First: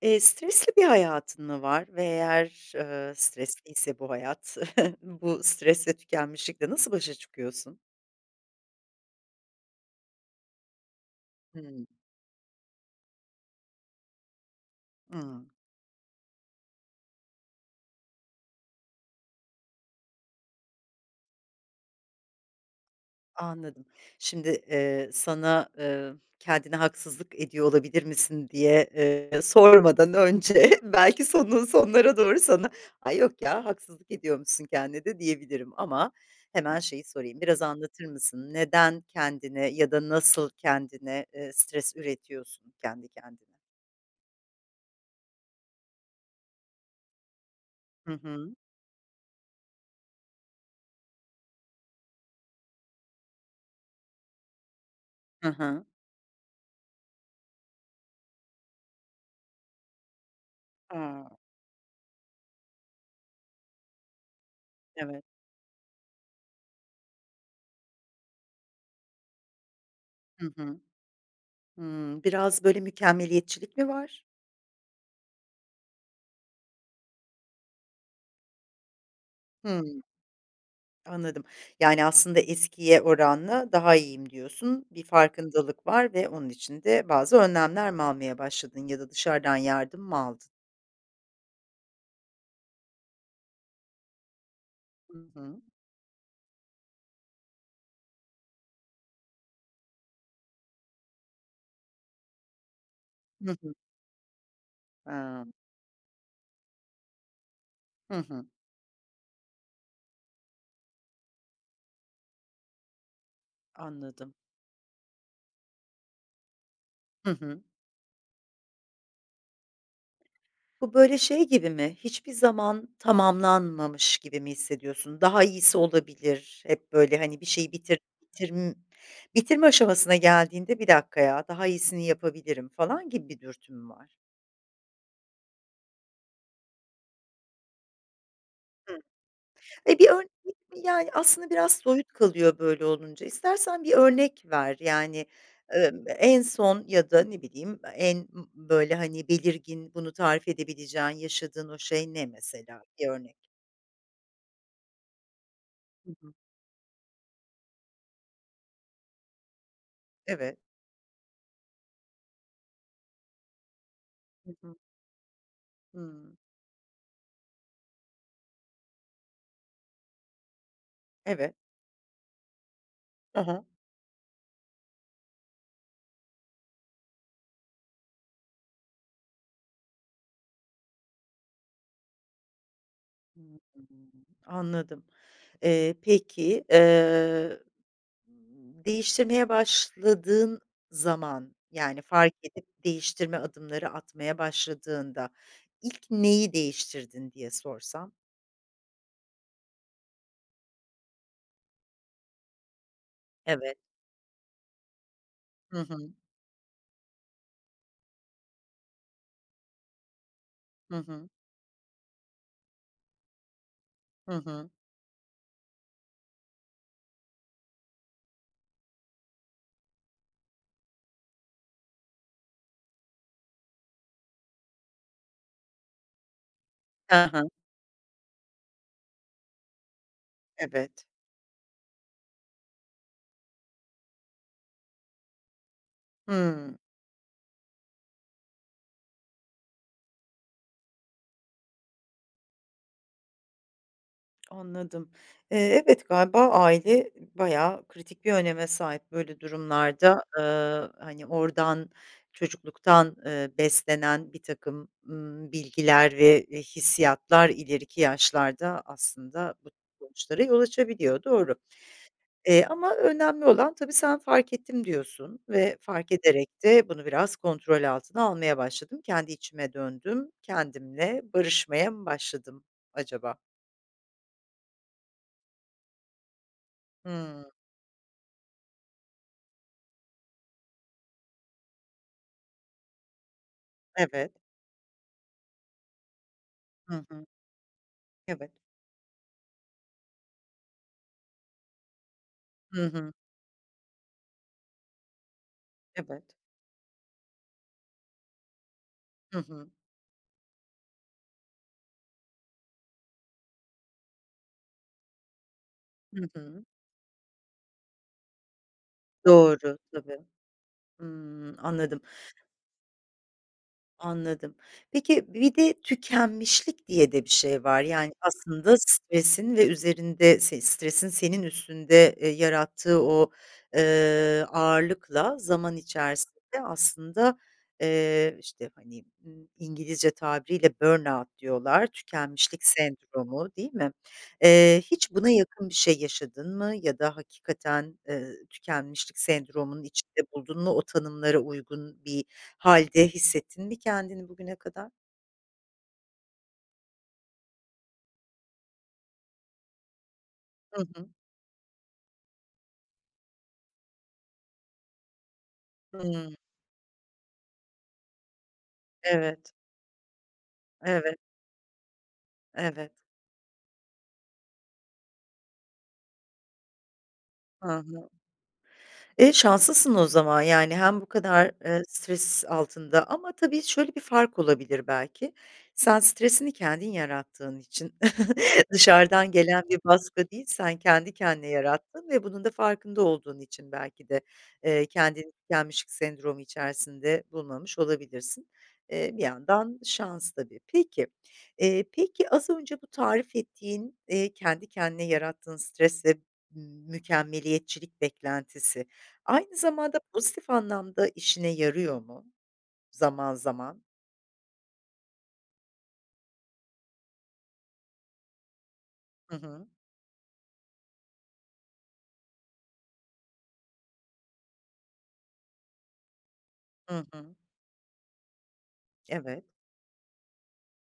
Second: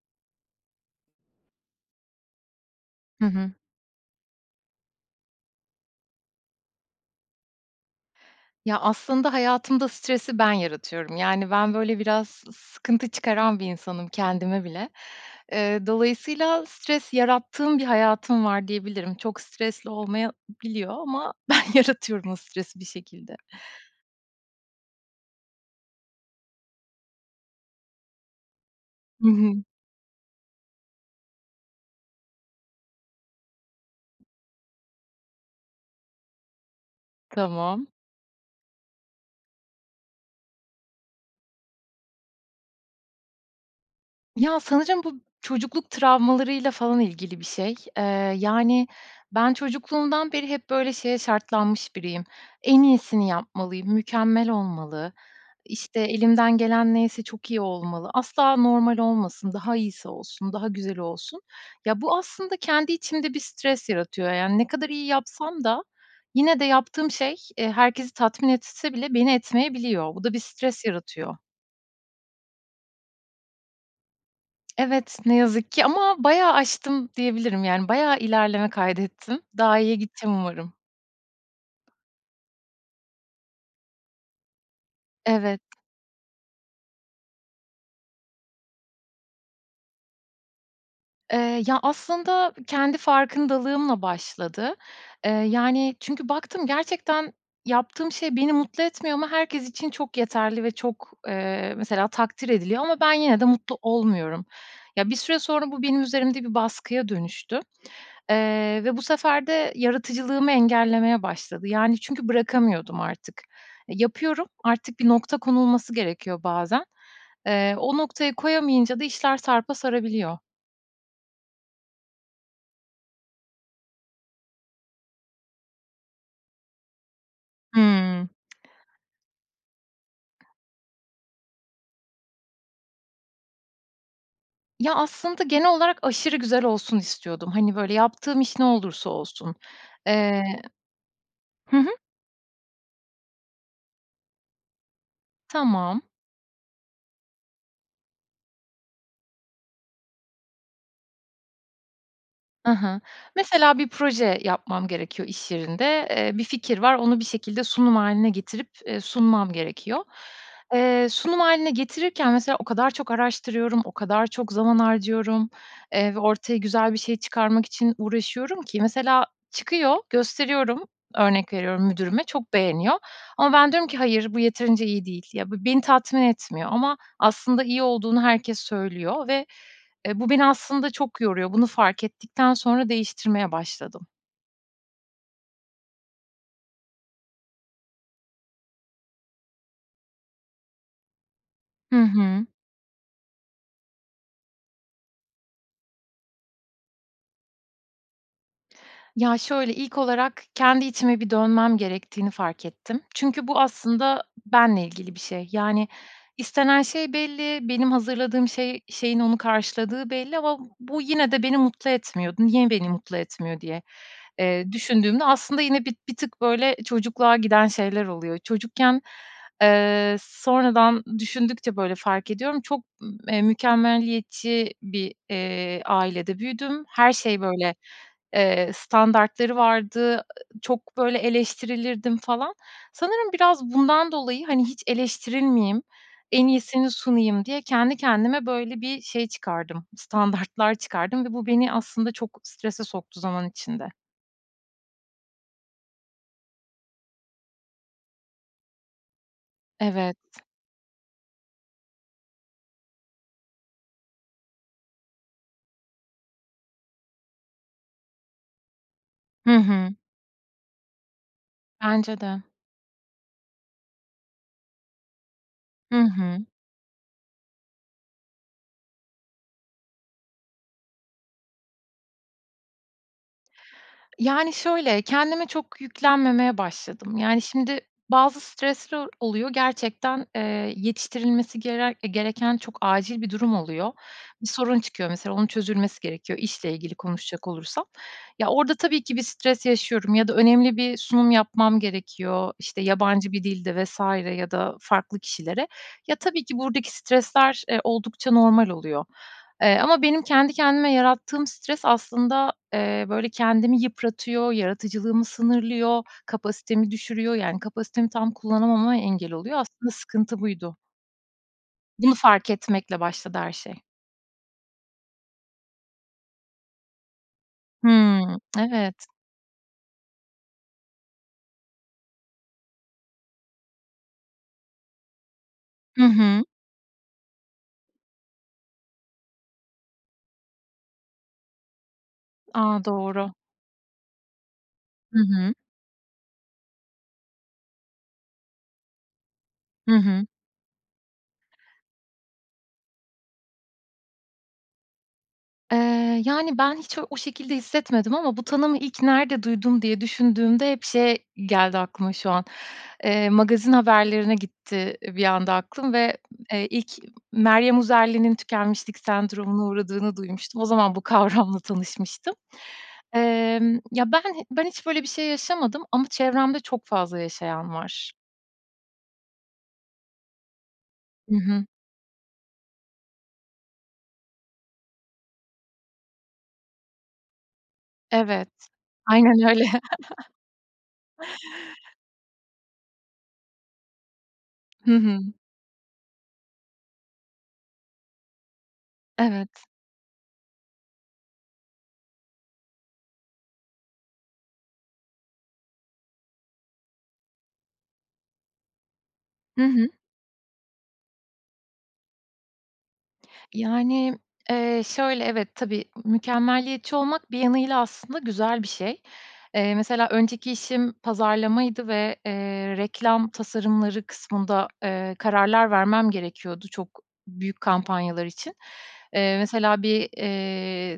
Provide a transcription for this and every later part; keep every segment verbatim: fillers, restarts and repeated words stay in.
Eee, stresli bir hayatın mı var ve eğer, eee, Hı hı. stresliyse bu hayat, bu stresle tükenmişlikle nasıl başa çıkıyorsun? Ya, aslında hayatımda stresi ben yaratıyorum. Yani, ben, Hımm. böyle, biraz sı sıkıntı çıkaran bir insanım kendime bile. Hıı. Eee, dolayısıyla stres yarattığım bir hayatım var diyebilirim. Çok stresli olmayabiliyor ama ben yaratıyorum o stresi bir şekilde. Anladım. Şimdi, eee, sana, ııı, kendine haksızlık ediyor olabilir misin diye, Hı ııı, hı. sormadan önce belki sonunun, sonlarına doğru sana, ay yok ya haksızlık ediyormuşsun kendine de diyebilirim ama hemen şeyi sorayım, biraz Tamam. anlatır mısın neden kendine ya da nasıl kendine, ııı, stres üretiyorsun kendi kendine? Ya, sanırım bu çocukluk travmalarıyla falan ilgili bir şey. Eee, Hı hı. yani, ben çocukluğumdan beri hep, böyle, şeye şartlanmış biriyim. En iyisini yapmalıyım, mükemmel olmalı. Hı hı. İşte, elimden gelen neyse çok iyi olmalı, asla normal olmasın, daha iyisi olsun, daha güzel Ha. olsun. Ya, bu aslında kendi içimde bir stres yaratıyor. Yani, ne kadar iyi Evet. yapsam da yine de yaptığım şey, eee, herkesi tatmin etse bile beni etmeyebiliyor. Bu da bir Hı hı. stres yaratıyor. Hımm. Biraz, böyle, mükemmeliyetçilik mi var? Evet, ne yazık ki ama bayağı aştım diyebilirim. Yani, bayağı ilerleme kaydettim. Daha iyiye Hımm. gideceğim umarım. Anladım. Yani, aslında eskiye oranla daha iyiyim, diyorsun. Bir Evet. farkındalık var ve onun için de bazı önlemler mi almaya başladın ya da dışarıdan yardım mı aldın? Iıı, ya, aslında kendi farkındalığımla başladı. Hı Iıı, hı. yani, çünkü baktım gerçekten yaptığım şey beni mutlu etmiyor ama herkes için çok yeterli ve çok, ııı, mesela takdir ediliyor ama ben yine de Hı hı. mutlu olmuyorum. Ya, bir süre Hımm. sonra, bu benim üzerimde bir baskıya dönüştü, Hı hı. ııı, ve bu sefer de yaratıcılığımı engellemeye başladı. Yani, çünkü bırakamıyordum artık, Anladım. yapıyorum, artık bir nokta konulması gerekiyor bazen. Hı hı. Iıı, o noktayı koyamayınca da işler sarpa sarabiliyor. Bu, böyle, şey gibi mi, hiçbir zaman tamamlanmamış gibi mi hissediyorsun? Daha iyisi olabilir, hep, böyle, hani, bir şeyi bitir Hımm. bitirm bitirme aşamasına geldiğinde bir dakikaya daha iyisini yapabilirim falan gibi bir dürtü mü var? Ya, aslında genel olarak aşırı güzel olsun istiyordum. Hani, böyle, yaptığım iş ne Hıh. olursa olsun. E, bir örnek Eee ve, yani, aslında biraz hı hı. soyut kalıyor böyle olunca istersen bir örnek ver, yani, Tamam. ımm, en son ya da ne bileyim e en ımm, böyle, hani, belirgin bunu tarif edebileceğin yaşadığın o şey ne Hı mesela, hı. bir örnek? Mesela bir proje yapmam gerekiyor iş yerinde, Hı hı. ııı, bir fikir var, onu bir şekilde sunum hâline getirip, ııı, sunmam gerekiyor. Evet. Eee, sunum hâline getirirken mesela o kadar çok araştırıyorum, o kadar Hı çok hı. zaman harcıyorum, ııı, ve Hıı. ortaya güzel bir şey çıkarmak için uğraşıyorum ki mesela çıkıyor, gösteriyorum. Örnek Evet. veriyorum müdürüme, çok beğeniyor Hı ama hı. ben diyorum ki, "hayır bu yeterince iyi değil." Ya be beni tatmin etmiyor ama aslında iyi olduğunu herkes söylüyor ve, e, bu beni aslında çok yoruyor. Bunu fark ettikten sonra değiştirmeye [unintelligible] başladım. Anladım. Eee, peki, eee, değiştirmeye başladığın zaman, Hı yani, fark hı. edip değiştirme adımları atmaya başladığında ilk neyi değiştirdin diye sorsam? Ya, şöyle, ilk olarak kendi içime bir dönmem gerektiğini fark ettim çünkü bu Evet. aslında benimle ilgili bir şey. Hı Yani, hı. istenen şey belli, benim hazırladığım şey şeyin onu karşıladığı belli ama b Hı bu hı. yine de beni mutlu etmiyordu. "Niye beni mutlu etmiyor?" diye, Hı hı. eee, düşündüğümde aslında yine bir bir tık, böyle, çocukluğa giden şeyler oluyor. Çocukken, eee, sonradan düşündükçe, böyle, fark ediyorum çok, ımm, eee, mükemmeliyetçi bir, eee, ailede büyüdüm. Her Ha şey, ha. böyle, eee, standartları vardı, çok, Evet. böyle, eleştirilirdim falan. Sanırım biraz bundan dolayı, hani, hiç eleştirilmeyeyim, en Hımm. iyisini sunayım diye kendi kendime böyle bir şey çıkardım, standartlar çıkardım ve bu beni aslında çok strese soktu zaman içinde. Anladım. Eee, evet, galiba aile bayağı kritik bir öneme sahip böyle Evet. durumlarda, ııı, hani, oradan, çocukluktan, eee, beslenen birtakım, ımm, bilgiler ve, eee, hissiyatlar ileriki yaşlarda aslında Hı bu tür hı. sonuçlara yol açabiliyor, doğru. Bence de. Eee, ama önemli olan tabii sen, "Fark ettim" diyorsun ve: Hı "Fark hı. ederek de bunu biraz kontrol altına almaya başladım. Kendi içime döndüm, kendimle barışmaya mı başladım, acaba?" Yani, şöyle, kendime çok yüklenmemeye başladım. Yani, Hıı. şimdi, bazı stresler oluyor gerçekten, eee, yetiştirilmesi gerer eee, gereken çok acil bir durum oluyor. Evet. Bir sorun çıkıyor mesela onun çözülmesi gerekiyor, işle ilgili Hı hı. konuşacak olursam. Ya, Evet. orada tabii ki bir stres yaşıyorum ya da önemli bir sunum yapmam gerekiyor, işte, Hı hı. yabancı bir dilde vs. ya da farklı kişilere. Ya, Evet. tabii ki buradaki stresler, eee, oldukça normal oluyor. Hı hı. Eee, ama benim kendi kendime yarattığım stres aslında, eee, böyle, kendimi yıpratıyor, yaratıcılığımı sınırlıyor, Hı hı. kapasitemi düşürüyor. Yani, kapasitemi tam kullanamama engel oluyor. Doğru, Aslında tabii. sıkıntı buydu. Hımm, anladım. Bunu fark etmekle başladı her şey. Anladım. Peki, bir de tükenmişlik diye de bir şey var, yani, Hımm, aslında evet. stresin ve üzerinde s stresin senin üstünde, eee, yarattığı o, eee, ağırlıkla zaman Hı hı. içerisinde aslında, eee, işte, hani, ımm, İngilizce tabiriyle burn out diyorlar, tükenmişlik A! Doğru. sendromu, değil mi? Eee, hiç Hı buna hı. yakın bir şey yaşadın mı ya da hakikaten, eee, tükenmişlik sendromunun Hı içinde hı. buldun mu, o tanımlara uygun bir hâlde hissettin mi kendini bugüne kadar? Eee, yani, ben hiç u o şekilde hissetmedim ama bu tanımı ilk nerede duydum diye düşündüğümde hep Hı hı. şey geldi aklıma şu an, eee, magazin haberlerine gitti bir anda aklım ve, Hıı. eee, ilk Meryem Uzerli'nin tükenmişlik Evet. sendromuna uğradığını duymuştum. O zaman bu Evet. kavramla tanışmıştım. Evet. Emm, ya, ben ben hiç böyle bir şey yaşamadım ama çevremde çok fazla Hı yaşayan hı. var. Eee, şanslısın o zaman, yani, hem bu Hı kadar, hı. eee, stres altında ama, tabii, şöyle bir fark olabilir belki, sen stresini kendin yarattığın için Evet. dışarıdan Aynen gelen öyle. bir baskı değil, sen kendi kendine yarattın ve bunun da farkında olduğun için belki de, eee, Hı hı. kendini tükenmişlik sendromu içerisinde bulmamış olabilirsin. Eee, bir Evet. yandan şans, tabii. Peki, eee, peki, az önce bu tarif ettiğin, eee, kendi kendine yarattığın stresle m mükemmeliyetçilik beklentisi aynı Hı hı. zamanda pozitif anlamda işine yarıyor mu zaman, zaman? Yani, eee, şöyle, evet, tabii, mükemmeliyetçi olmak bir yanıyla aslında güzel bir şey. Hı hı. Eee, mesela, önceki işim pazarlamaydı ve, eee, reklam tasarımları kısmında, eee, kararlar vermem gerekiyordu çok Hı hı. büyük kampanyalar için. Eee, Evet. mesela, bir, eee,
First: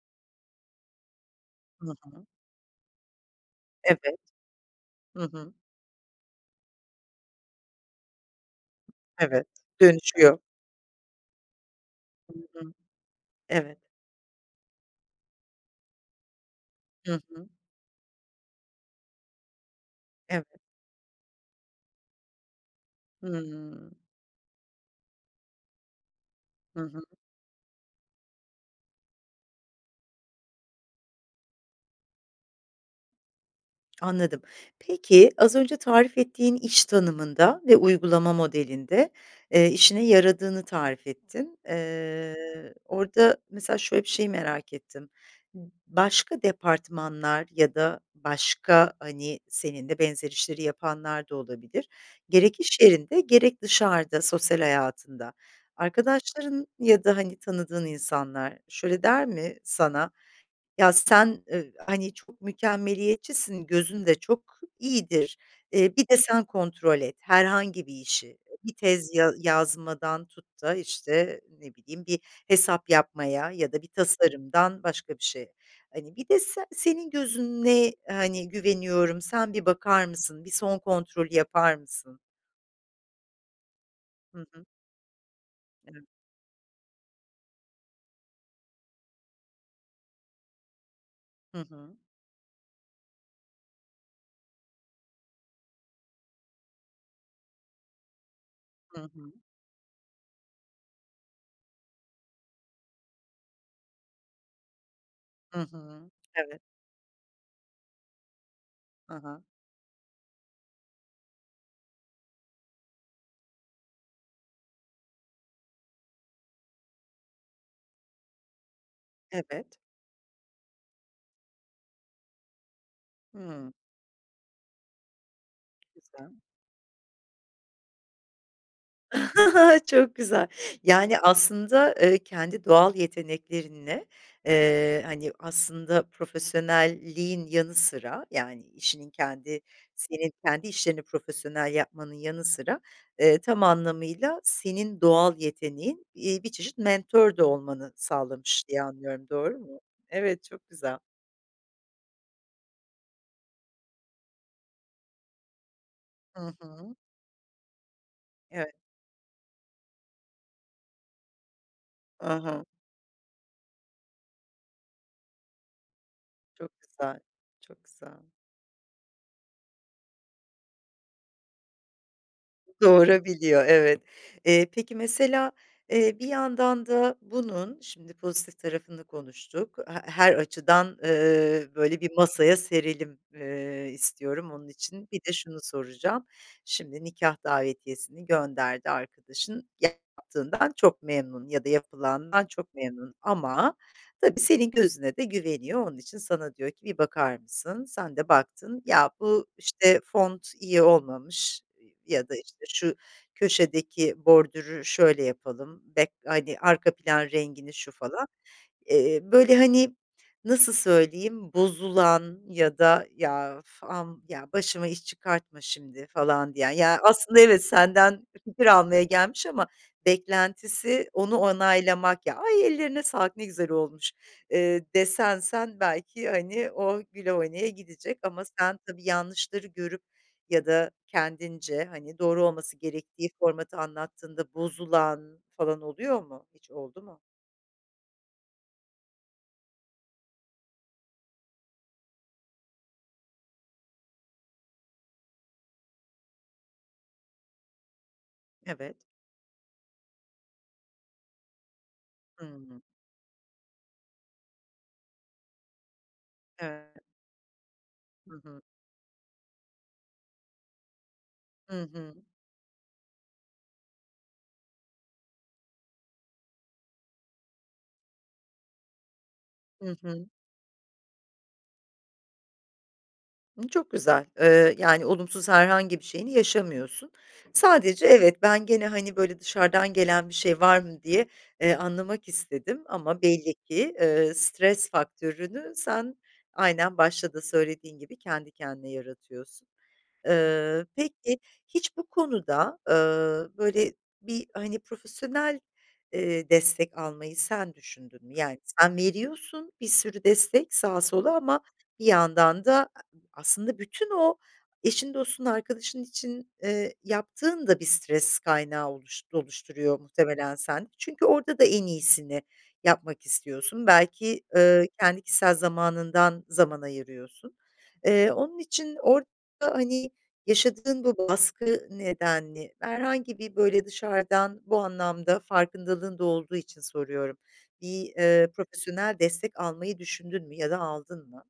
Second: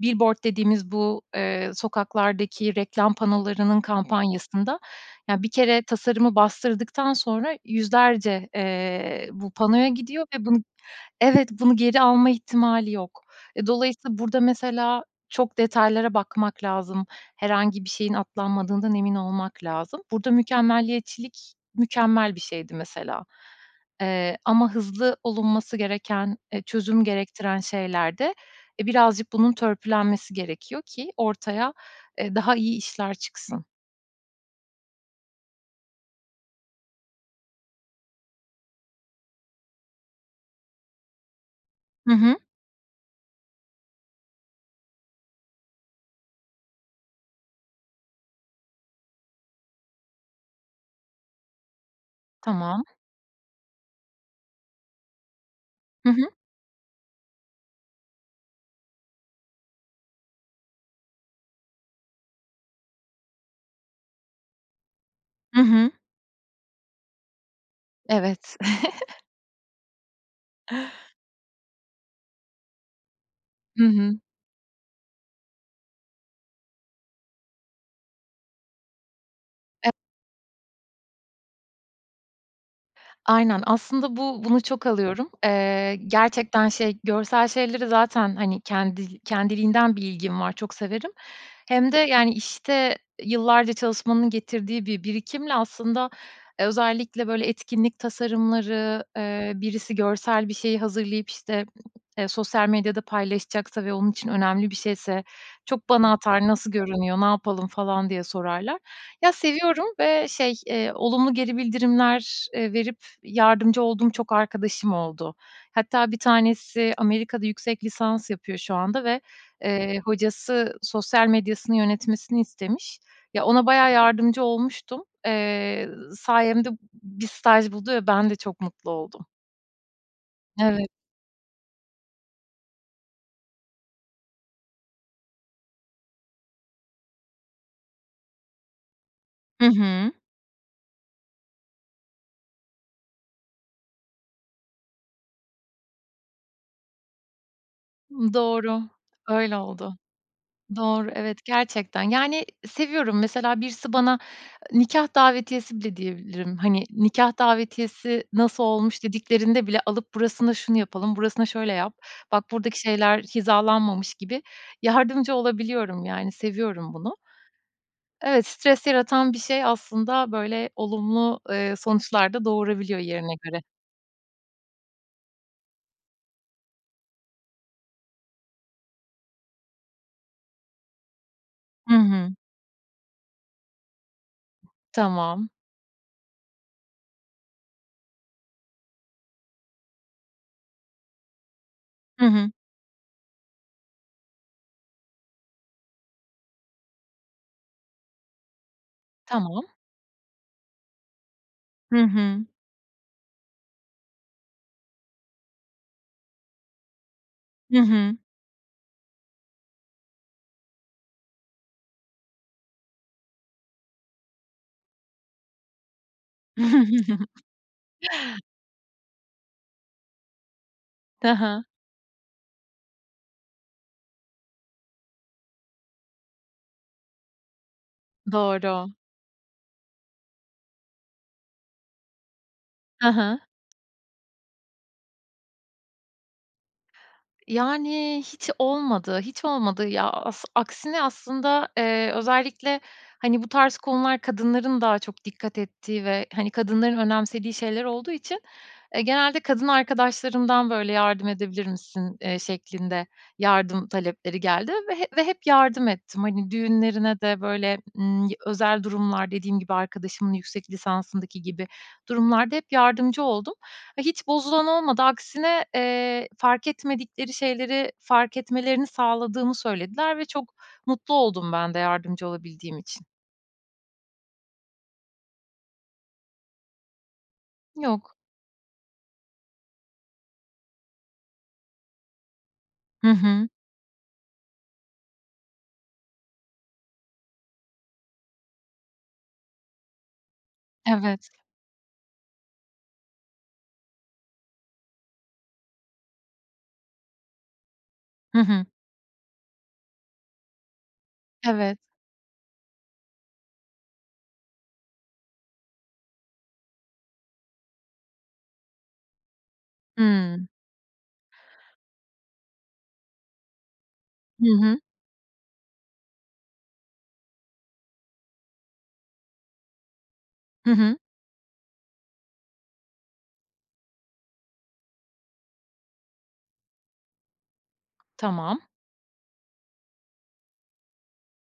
billboard dediğimiz bu, eee, Hı hı. sokaklardaki reklam panolarının Evet. kampanyasında, Hı ya, bir hı. kere tasarımı bastırdıktan sonra yüzlerce, eee, Evet, bu panoya dönüşü gidiyor yok. ve bunu, evet, bunu geri alma Hı hı. ihtimali yok. E, Evet. dolayısıyla burada, mesela, çok detaylara bakmak lazım. Hı hı. Herhangi bir şeyin atlanmadığından emin olmak lazım. Burada Evet. mükemmeliyetçilik mükemmel bir şeydi, mesela. Hımm. Eee, ama hızlı olunması gereken, eee, Hı hı. çözüm gerektiren şeylerde, eee, birazcık bunun törpülenmesi gerekiyor ki ortaya, eee, daha iyi işler çıksın. Anladım. Peki, az önce tarif ettiğin iş tanımında ve uygulama modelinde, eee, işine yaradığını tarif ettin. Hı Eee, hı. orada, mesela, şöyle bir şeyi merak ettim. B başka departmanlar ya da başka, hani, seninle benzer işleri yapanlar da olabilir, gerek iş Tamam. yerinde gerek dışarıda sosyal hayatında Hı hı. arkadaşların ya da, hani, tanıdığın insanlar şöyle der mi sana: "Ya, sen, ı hani, çok mükemmeliyetçisin, gözün de çok iyidir, Hı hı. eee, bir de sen kontrol et herhangi bir işi, Evet. bir tez, ya yazmadan tut da, işte, ne bileyim, bir hesap yapmaya ya da Hı bir hı. tasarımdan başka bir şeye." Hani, bir de, "Se senin gözüne, hani, güveniyorum, sen bir [unintelligible] bakar mısın, bir son kontrolü yapar mısın?" Aynen, aslında, bu Hı bunu hı. çok alıyorum. Eee, [unintelligible] gerçekten, şey, görsel şeyleri zaten, hani, kendi kendiliğinden bir ilgim var, çok severim. Hı Hem de, hı. yani, işte, yıllarca çalışmanın getirdiği bir birikimle, aslında, eee, özellikle böyle etkinlik Hı tasarımları, hı. eee, birisi görsel bir şeyi hazırlayıp, işte, e sosyal medyada paylaşacaksa ve onun için önemli bir şeyse Hı çok hı. bana atar, Evet. "Nasıl görünüyor, ne yapalım?" falan diye sorarlar. Ha Ya, ha. seviyorum ve, şey, eee, olumlu geri bildirimler, eee, verip yardımcı olduğum çok arkadaşım oldu. Hatta, bir tanesi Amerika'da yüksek lisans yapıyor şu anda ve, Evet. eee, hocası sosyal medyasını yönetmesini istemiş. Ya, ona Hıı. bayağı yardımcı olmuştum. Eee, Güzel. sayemde b bir staj buldu ve ben de çok mutlu oldum. Çok güzel. Evet. Yani, aslında, eee, kendi doğal yeteneklerinle, eee, hani, aslında, profesyonelliğin yanı sıra, yani, işinin kendi Hı hı. senin kendi işlerini profesyonel yapmanın yanı sıra, eee, tam anlamıyla senin doğal yeteneğin, iii, bir çeşit mentor de olmanı Imm, sağlamış doğru, diye anlıyorum, öyle doğru mu? oldu. Evet, çok güzel. Doğru, evet, gerçekten, yani, seviyorum, mesela, birisi bana nikâh davetiyesi bile Hı diyebilirim. Hani, hı. nikâh davetiyesi, "Nasıl Evet. olmuş?" dediklerinde bile alıp burasına şunu yapalım, burasına şöyle yap, I bak, hı. buradaki şeyler hizalanmamış gibi yardımcı olabiliyorum. Yani, Çok seviyorum bunu. güzel, çok güzel. Evet, stres yaratan bir şey, aslında, böyle olumlu, eee, sonuçlar da doğurabiliyor yerine göre. Doğurabiliyor, evet. Eee, peki, mesela, eee, bir yandan da bunun, şimdi, pozitif tarafını konuştuk, he her açıdan, ııı, I böyle bir hı. masaya serelim, ııı, istiyorum. Onun için, bir de Tamam. şunu soracağım: Şimdi, nikâh davetiyesini gönderdi arkadaşın, yaptığından çok memnun ya da Hı yapılandan hı. çok memnun, ama tabii senin gözüne de güveniyor. Onun için sana diyor ki, "Bir bakar mısın?" Sen de baktın, "Ya, bu, Tamam. işte, font iyi olmamış, ııı, Hı ya da, hı. işte, şu köşedeki bordürü şöyle yapalım, back hani, arka plan rengini Hı şu hı. falan." Eee, böyle, hani, nasıl söyleyeyim, bozulan ya da, "Ya, uf, am ya, başıma iş çıkartma şimdi." falan diyen? Ya, aslında, evet, senden fikir almaya gelmiş ama beklentisi Hı onu hı. onaylamak. "Ya, ay, ellerine sağlık, ne güzel olmuş." ııı, desen sen, belki, hani, o güle oynaya gidecek ama sen, Doğru. tabii, yanlışları görüp ya da kendince, hani, doğru olması Hı gerektiği hı. formatı anlattığında bozulan falan oluyor mu, hiç oldu mu? Yani, hiç olmadı, hiç olmadı, ya, as aksine, aslında, eee, özellikle, hani, bu tarz konular kadınların daha çok dikkat ettiği ve, hani, kadınların önemsediği şeyler olduğu için, Evet. eee, genelde kadın arkadaşlarımdan böyle, "Yardım edebilir misin?" eee, Hıı. şeklinde yardım talepleri geldi ve hep ve hep yardım ettim. Hani, [unintelligible] düğünlerine de böyle, ımm, Hı y hı. özel durumlar, dediğim gibi, arkadaşımın yüksek lisansındaki gibi Hı hı. durumlarda hep yardımcı oldum. Hiç bozulan olmadı. Aksine, eee, fark etmedikleri şeyleri fark etmelerini sağladığımı Hı söylediler ve hı. çok mutlu oldum ben de yardımcı olabildiğim için. Imm, çok güzel. Iıı, yani, olumsuz herhangi bir şeyini yaşamıyorsun. Sadece Yok. evet, ben gene, hani, böyle, dışarıdan gelen bir şey var mı diye, eee, anlamak istedim Hı ama hı. belli ki, ııı, stres faktörünü sen, aynen başta da söylediğin gibi kendi kendine yaratıyorsun. Iıı, Evet. peki hiç bu konuda, ııı, böyle, bir, hani, profesyonel, eee, destek almayı sen düşündün mü? Hı Yani, hı. sen veriyorsun bir sürü destek sağa sola ama Evet. bir yandan da, aslında bütün o eşin, dostun, arkadaşın için, eee, yaptığın da bir stres kaynağı oluş oluşturuyor Hıı. muhtemelen sende. Çünkü orada da en iyisini yapmak istiyorsun. Belki, Hı hı. ııı, kendi kişisel zamanından zaman ayırıyorsun. Eee, onun için orada, hani, Hı hı. yaşadığın bu baskı nedenli, herhangi bir, böyle, dışarıdan bu anlamda farkındalığın da olduğu için soruyorum, bir, eee, Tamam. profesyonel destek almayı düşündün mü ya da aldın mı?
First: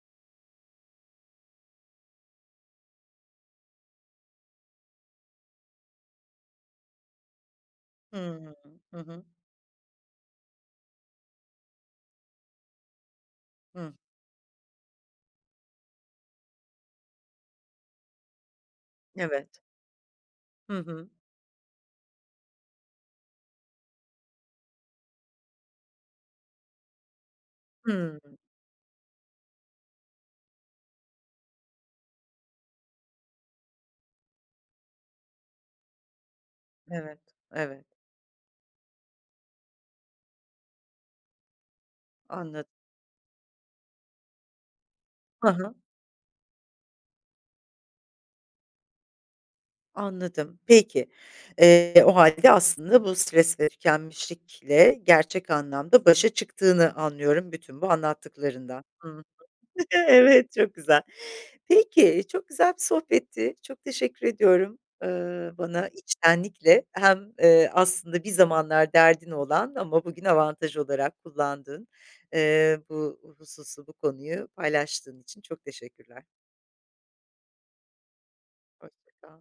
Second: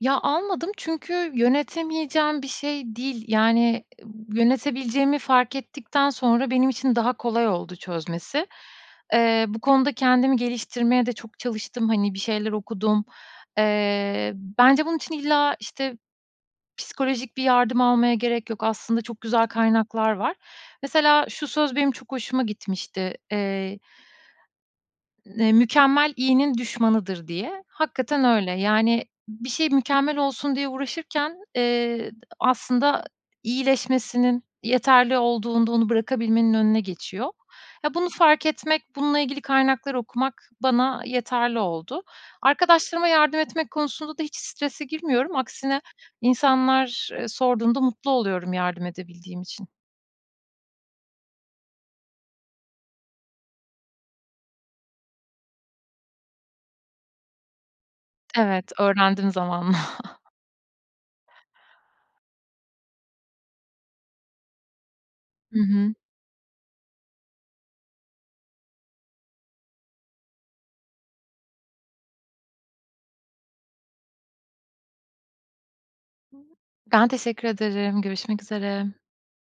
Ya, almadım çünkü yönetemeyeceğim bir şey değil. Yani, b yönetebileceğimi fark ettikten sonra benim için daha kolay oldu çözmesi. Hımm. Hı hı. Eee, bu konuda kendimi geliştirmeye de çok çalıştım, hani, bir şeyler okudum. Hıh. Eee, bence bunun için illa, işte, psikolojik bir yardım almaya gerek yok. Aslında çok güzel Evet. kaynaklar var. Hı hı. Mesela şu söz benim çok hoşuma gitmişti. Eee ne "Mükemmel iyinin düşmanıdır." diye. Hakikaten Hımm. öyle. Yani, b bir şey mükemmel olsun diye uğraşırken, eee, d aslında iyileşmesinin, yeterli olduğunda onu bırakabilmenin önüne Evet, geçiyor. evet. Ya, bunu fark etmek, bununla ilgili kaynaklar okumak bana, ııı, yeterli oldu. Anladım. Arkadaşlarıma yardım etmek konusunda da hiç strese girmiyorum. Hı hı. Aksine insanlar, ııı, sorduğunda mutlu oluyorum yardım edebildiğim için. Anladım. Peki, eee, o hâlde aslında bu stres ve tükenmişlikle gerçek anlamda başa çıktığını anlıyorum bütün bu Evet, anlattıklarından. Hı hı. öğrendim zamanla. Evet, çok güzel. Peki, çok güzel bir sohbetti, çok teşekkür ediyorum, ııı, Hı bana hı. içtenlikle hem, ııı, aslında bir zamanlar derdin olan ama bugün avantaj olarak kullandığın, eee, bu hususu, bu konuyu paylaştığın için çok teşekkürler. Ben teşekkür ederim, görüşmek üzere. Hoşça kal.